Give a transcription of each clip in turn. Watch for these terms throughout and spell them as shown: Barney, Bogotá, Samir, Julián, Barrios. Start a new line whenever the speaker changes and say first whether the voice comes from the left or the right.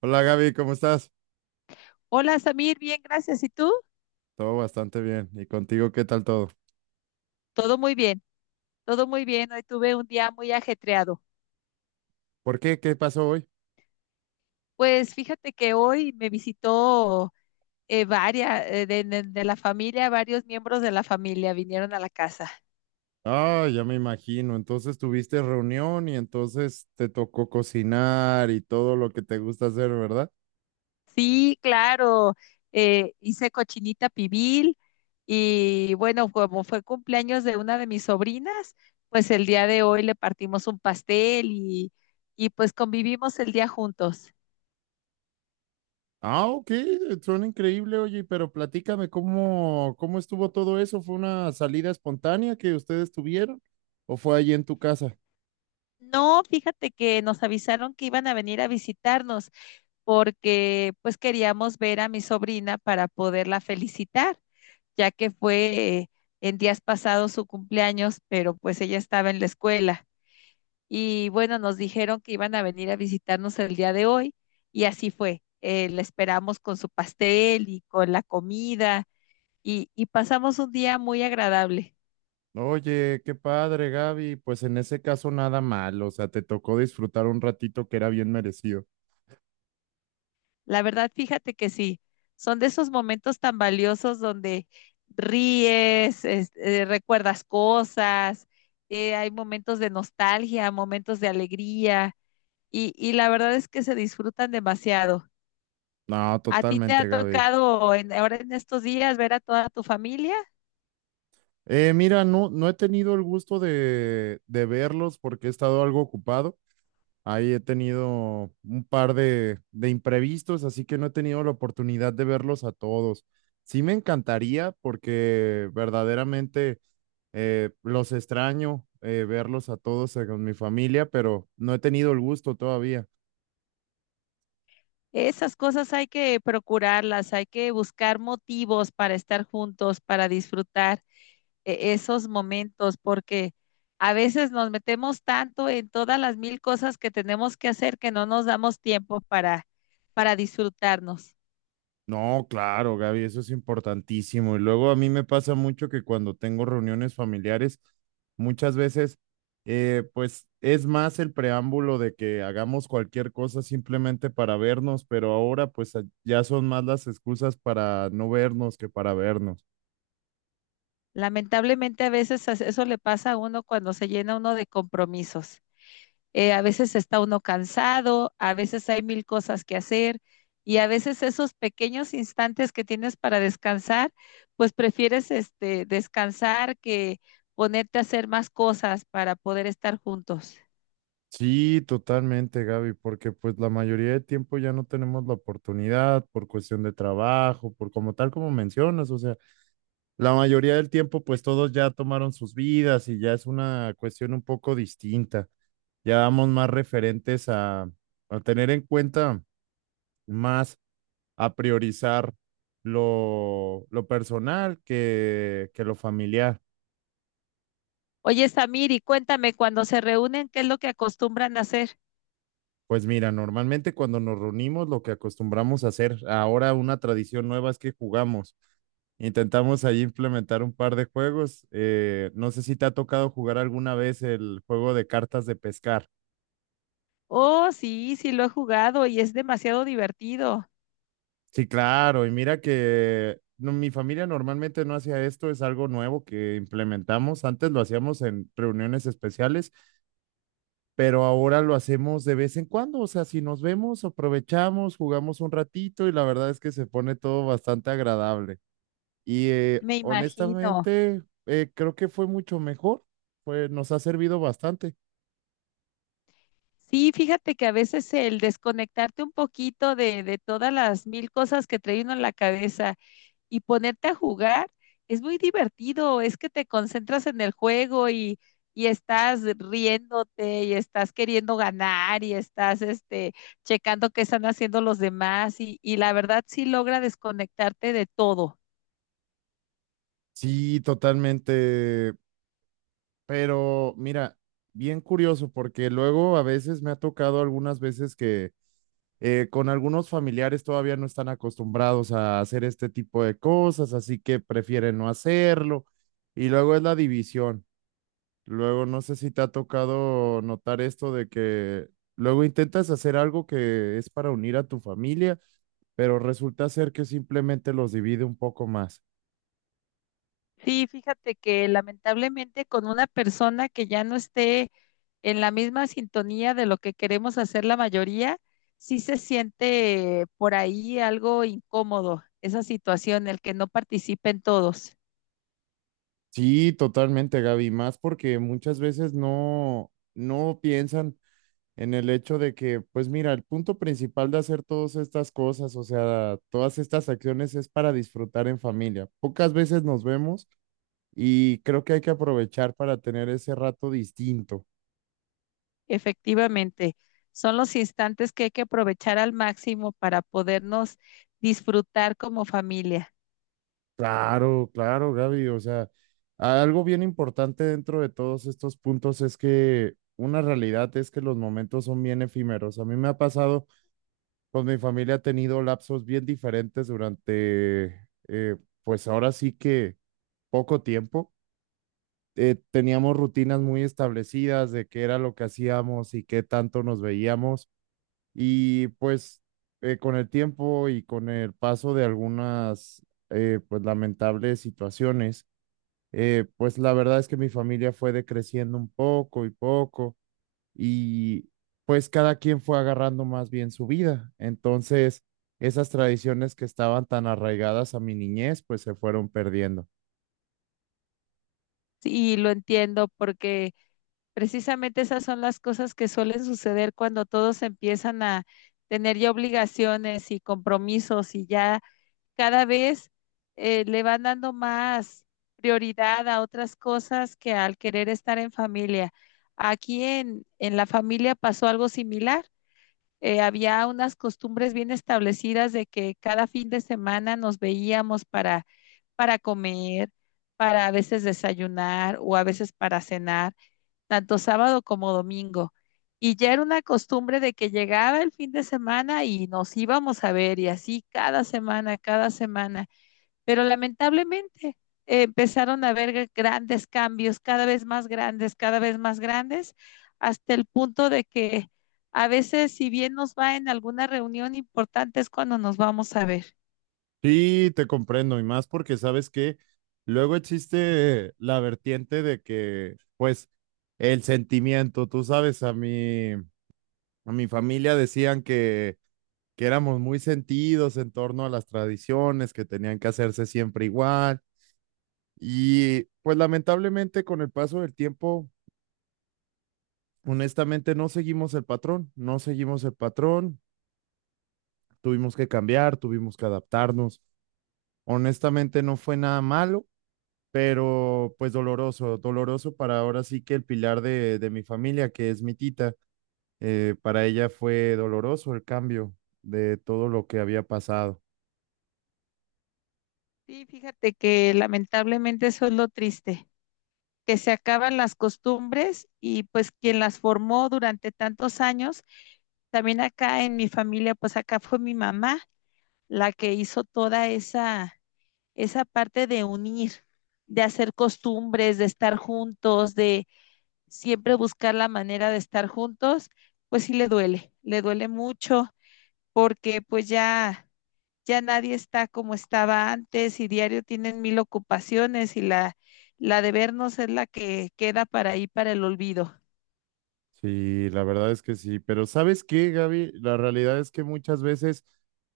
right: Hola Gaby, ¿cómo estás?
left: Hola Samir, bien, gracias. ¿Y tú?
right: Todo bastante bien. ¿Y contigo qué tal todo?
left: Todo muy bien, todo muy bien. Hoy tuve un día muy ajetreado.
right: ¿Por qué? ¿Qué pasó hoy?
left: Pues fíjate que hoy me visitó varias de la familia, varios miembros de la familia vinieron a la casa.
right: Ah, ya me imagino. Entonces tuviste reunión y entonces te tocó cocinar y todo lo que te gusta hacer, ¿verdad?
left: Sí, claro, hice cochinita pibil y bueno, como fue cumpleaños de una de mis sobrinas, pues el día de hoy le partimos un pastel y pues convivimos el día juntos.
right: Ah, ok, suena increíble, oye, pero platícame cómo, cómo estuvo todo eso. ¿Fue una salida espontánea que ustedes tuvieron o fue allí en tu casa?
left: No, fíjate que nos avisaron que iban a venir a visitarnos porque pues queríamos ver a mi sobrina para poderla felicitar, ya que fue en días pasados su cumpleaños, pero pues ella estaba en la escuela. Y bueno, nos dijeron que iban a venir a visitarnos el día de hoy y así fue. La esperamos con su pastel y con la comida y pasamos un día muy agradable.
right: Oye, qué padre, Gaby. Pues en ese caso nada mal, o sea, te tocó disfrutar un ratito que era bien merecido.
left: La verdad, fíjate que sí, son de esos momentos tan valiosos donde ríes, recuerdas cosas, hay momentos de nostalgia, momentos de alegría y la verdad es que se disfrutan demasiado.
right: No,
left: ¿A ti te ha
right: totalmente, Gaby.
left: tocado ahora en estos días ver a toda tu familia?
right: Mira, no, no he tenido el gusto de verlos porque he estado algo ocupado. Ahí he tenido un par de imprevistos, así que no he tenido la oportunidad de verlos a todos. Sí me encantaría porque verdaderamente los extraño verlos a todos con mi familia, pero no he tenido el gusto todavía.
left: Esas cosas hay que procurarlas, hay que buscar motivos para estar juntos, para disfrutar esos momentos, porque a veces nos metemos tanto en todas las mil cosas que tenemos que hacer que no nos damos tiempo para disfrutarnos.
right: No, claro, Gaby, eso es importantísimo. Y luego a mí me pasa mucho que cuando tengo reuniones familiares, muchas veces, pues es más el preámbulo de que hagamos cualquier cosa simplemente para vernos, pero ahora pues ya son más las excusas para no vernos que para vernos.
left: Lamentablemente a veces eso le pasa a uno cuando se llena uno de compromisos. A veces está uno cansado, a veces hay mil cosas que hacer y a veces esos pequeños instantes que tienes para descansar, pues prefieres este descansar que ponerte a hacer más cosas para poder estar juntos.
right: Sí, totalmente, Gaby, porque pues la mayoría de tiempo ya no tenemos la oportunidad por cuestión de trabajo, por como tal como mencionas, o sea, la mayoría del tiempo, pues todos ya tomaron sus vidas y ya es una cuestión un poco distinta. Ya vamos más referentes a tener en cuenta más, a priorizar lo personal que lo familiar.
left: Oye, Samir, y cuéntame, cuando se reúnen, ¿qué es lo que acostumbran a hacer?
right: Pues mira, normalmente cuando nos reunimos, lo que acostumbramos a hacer, ahora una tradición nueva es que jugamos. Intentamos ahí implementar un par de juegos. No sé si te ha tocado jugar alguna vez el juego de cartas de pescar.
left: Oh, sí, sí lo he jugado y es demasiado divertido,
right: Sí, claro, y mira que no, mi familia normalmente no hacía esto, es algo nuevo que implementamos. Antes lo hacíamos en reuniones especiales, pero ahora lo hacemos de vez en cuando. O sea, si nos vemos, aprovechamos, jugamos un ratito y la verdad es que se pone todo bastante agradable. Y
left: me imagino.
right: honestamente, creo que fue mucho mejor, pues nos ha servido bastante.
left: Sí, fíjate que a veces el desconectarte un poquito de todas las mil cosas que trae uno en la cabeza y ponerte a jugar es muy divertido, es que te concentras en el juego y estás riéndote y estás queriendo ganar y estás este, checando qué están haciendo los demás y la verdad sí logra desconectarte de todo.
right: Sí, totalmente, pero mira, bien curioso porque luego a veces me ha tocado algunas veces que con algunos familiares todavía no están acostumbrados a hacer este tipo de cosas, así que prefieren no hacerlo. Y luego es la división. Luego no sé si te ha tocado notar esto de que luego intentas hacer algo que es para unir a tu familia, pero resulta ser que simplemente los divide un poco más.
left: Sí, fíjate que lamentablemente con una persona que ya no esté en la misma sintonía de lo que queremos hacer la mayoría, sí se siente por ahí algo incómodo esa situación, el que no participen todos.
right: Sí, totalmente, Gaby, más porque muchas veces no, no piensan en el hecho de que, pues mira, el punto principal de hacer todas estas cosas, o sea, todas estas acciones es para disfrutar en familia. Pocas veces nos vemos y creo que hay que aprovechar para tener ese rato distinto.
left: Efectivamente, son los instantes que hay que aprovechar al máximo para podernos disfrutar como familia.
right: Claro, claro, Gaby, o sea, algo bien importante dentro de todos estos puntos es que una realidad es que los momentos son bien efímeros. A mí me ha pasado, pues mi familia ha tenido lapsos bien diferentes durante, pues ahora sí que poco tiempo. Teníamos rutinas muy establecidas de qué era lo que hacíamos y qué tanto nos veíamos. Y pues con el tiempo y con el paso de algunas pues lamentables situaciones, pues la verdad es que mi familia fue decreciendo un poco y poco y pues cada quien fue agarrando más bien su vida. Entonces, esas tradiciones que estaban tan arraigadas a mi niñez, pues se fueron perdiendo.
left: Y lo entiendo porque precisamente esas son las cosas que suelen suceder cuando todos empiezan a tener ya obligaciones y compromisos y ya cada vez le van dando más prioridad a otras cosas que al querer estar en familia. Aquí en la familia pasó algo similar. Eh, había unas costumbres bien establecidas de que cada fin de semana nos veíamos para comer, para a veces desayunar o a veces para cenar, tanto sábado como domingo. Y ya era una costumbre de que llegaba el fin de semana y nos íbamos a ver y así cada semana, cada semana, pero lamentablemente empezaron a haber grandes cambios, cada vez más grandes, cada vez más grandes, hasta el punto de que a veces, si bien nos va en alguna reunión importante, es cuando nos vamos a ver.
right: Sí, te comprendo, y más porque sabes que luego existe la vertiente de que, pues, el sentimiento, tú sabes, a mi familia decían que éramos muy sentidos en torno a las tradiciones, que tenían que hacerse siempre igual, y pues lamentablemente con el paso del tiempo, honestamente, no seguimos el patrón, no seguimos el patrón, tuvimos que cambiar, tuvimos que adaptarnos, honestamente no fue nada malo, pero pues doloroso, doloroso para ahora sí que el pilar de mi familia, que es mi tita, para ella fue doloroso el cambio de todo lo que había pasado.
left: Sí, fíjate que lamentablemente eso es lo triste, que se acaban las costumbres y pues quien las formó durante tantos años, también acá en mi familia, pues acá fue mi mamá la que hizo toda esa parte de unir, de hacer costumbres, de estar juntos, de siempre buscar la manera de estar juntos, pues sí le duele mucho porque ya nadie está como estaba antes y diario tienen mil ocupaciones y la de vernos es la que queda para ahí para el olvido.
right: Sí, la verdad es que sí, pero ¿sabes qué, Gaby? La realidad es que muchas veces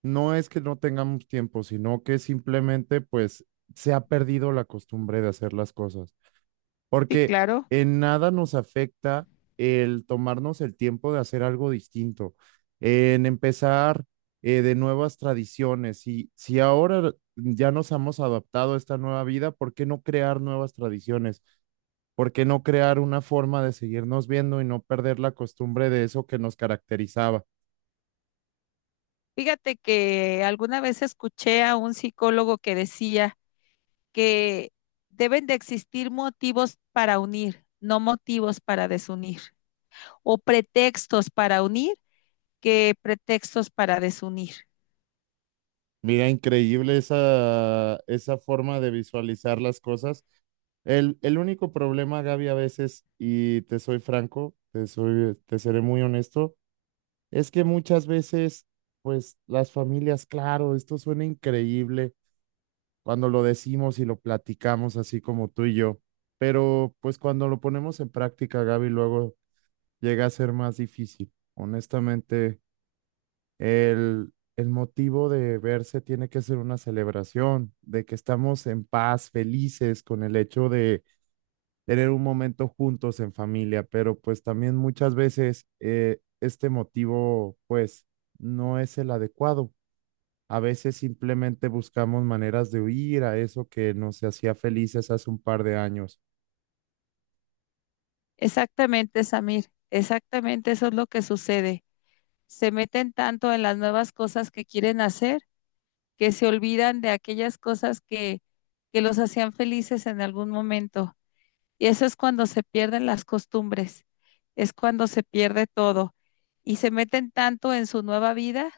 right: no es que no tengamos tiempo, sino que simplemente pues se ha perdido la costumbre de hacer las cosas.
left: Sí,
right: Porque
left: claro.
right: en nada nos afecta el tomarnos el tiempo de hacer algo distinto, en empezar de nuevas tradiciones. Y si ahora ya nos hemos adaptado a esta nueva vida, ¿por qué no crear nuevas tradiciones? ¿Por qué no crear una forma de seguirnos viendo y no perder la costumbre de eso que nos caracterizaba?
left: Fíjate que alguna vez escuché a un psicólogo que decía que deben de existir motivos para unir, no motivos para desunir, o pretextos para unir que pretextos para desunir.
right: Mira, increíble esa, esa forma de visualizar las cosas. El único problema, Gaby, a veces, y te soy franco, te soy, te seré muy honesto, es que muchas veces, pues las familias, claro, esto suena increíble cuando lo decimos y lo platicamos así como tú y yo, pero pues cuando lo ponemos en práctica, Gaby, luego llega a ser más difícil. Honestamente. El motivo de verse tiene que ser una celebración, de que estamos en paz, felices con el hecho de tener un momento juntos en familia, pero pues también muchas veces este motivo pues no es el adecuado. A veces simplemente buscamos maneras de huir a eso que nos hacía felices hace un par de años.
left: Exactamente, Samir, exactamente eso es lo que sucede. Se meten tanto en las nuevas cosas que quieren hacer que se olvidan de aquellas que los hacían felices en algún momento. Y eso es cuando se pierden las costumbres, es cuando se pierde todo y se meten tanto en su nueva vida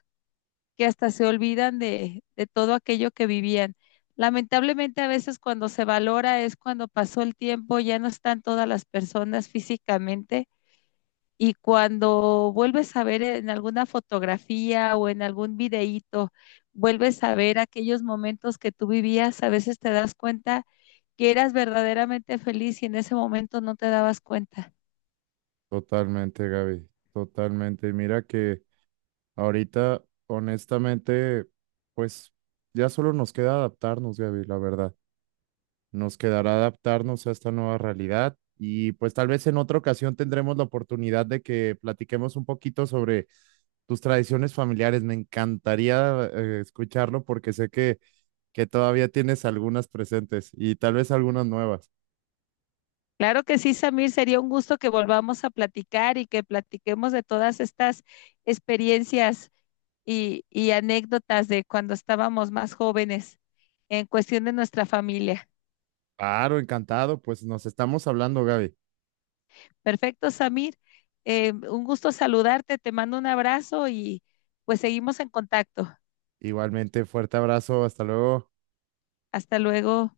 left: que hasta se olvidan de todo aquello que vivían. Lamentablemente a veces cuando se valora es cuando pasó el tiempo, ya no están todas las personas físicamente y cuando vuelves a ver en alguna fotografía o en algún videíto, vuelves a ver aquellos momentos que tú vivías, a veces te das cuenta que eras verdaderamente feliz y en ese momento no te dabas cuenta.
right: Totalmente, Gaby, totalmente. Y mira que... Ahorita, honestamente, pues ya solo nos queda adaptarnos, Gaby, la verdad. Nos quedará adaptarnos a esta nueva realidad y pues tal vez en otra ocasión tendremos la oportunidad de que platiquemos un poquito sobre tus tradiciones familiares. Me encantaría escucharlo porque sé que todavía tienes algunas presentes y tal vez algunas nuevas.
left: Claro que sí, Samir, sería un gusto que volvamos a platicar y que platiquemos de todas estas experiencias y anécdotas de cuando estábamos más jóvenes en cuestión de nuestra familia.
right: Claro, encantado. Pues nos estamos hablando, Gaby.
left: Perfecto, Samir. Un gusto saludarte, te mando un abrazo y pues seguimos en contacto.
right: Igualmente, fuerte abrazo. Hasta luego.
left: Hasta luego.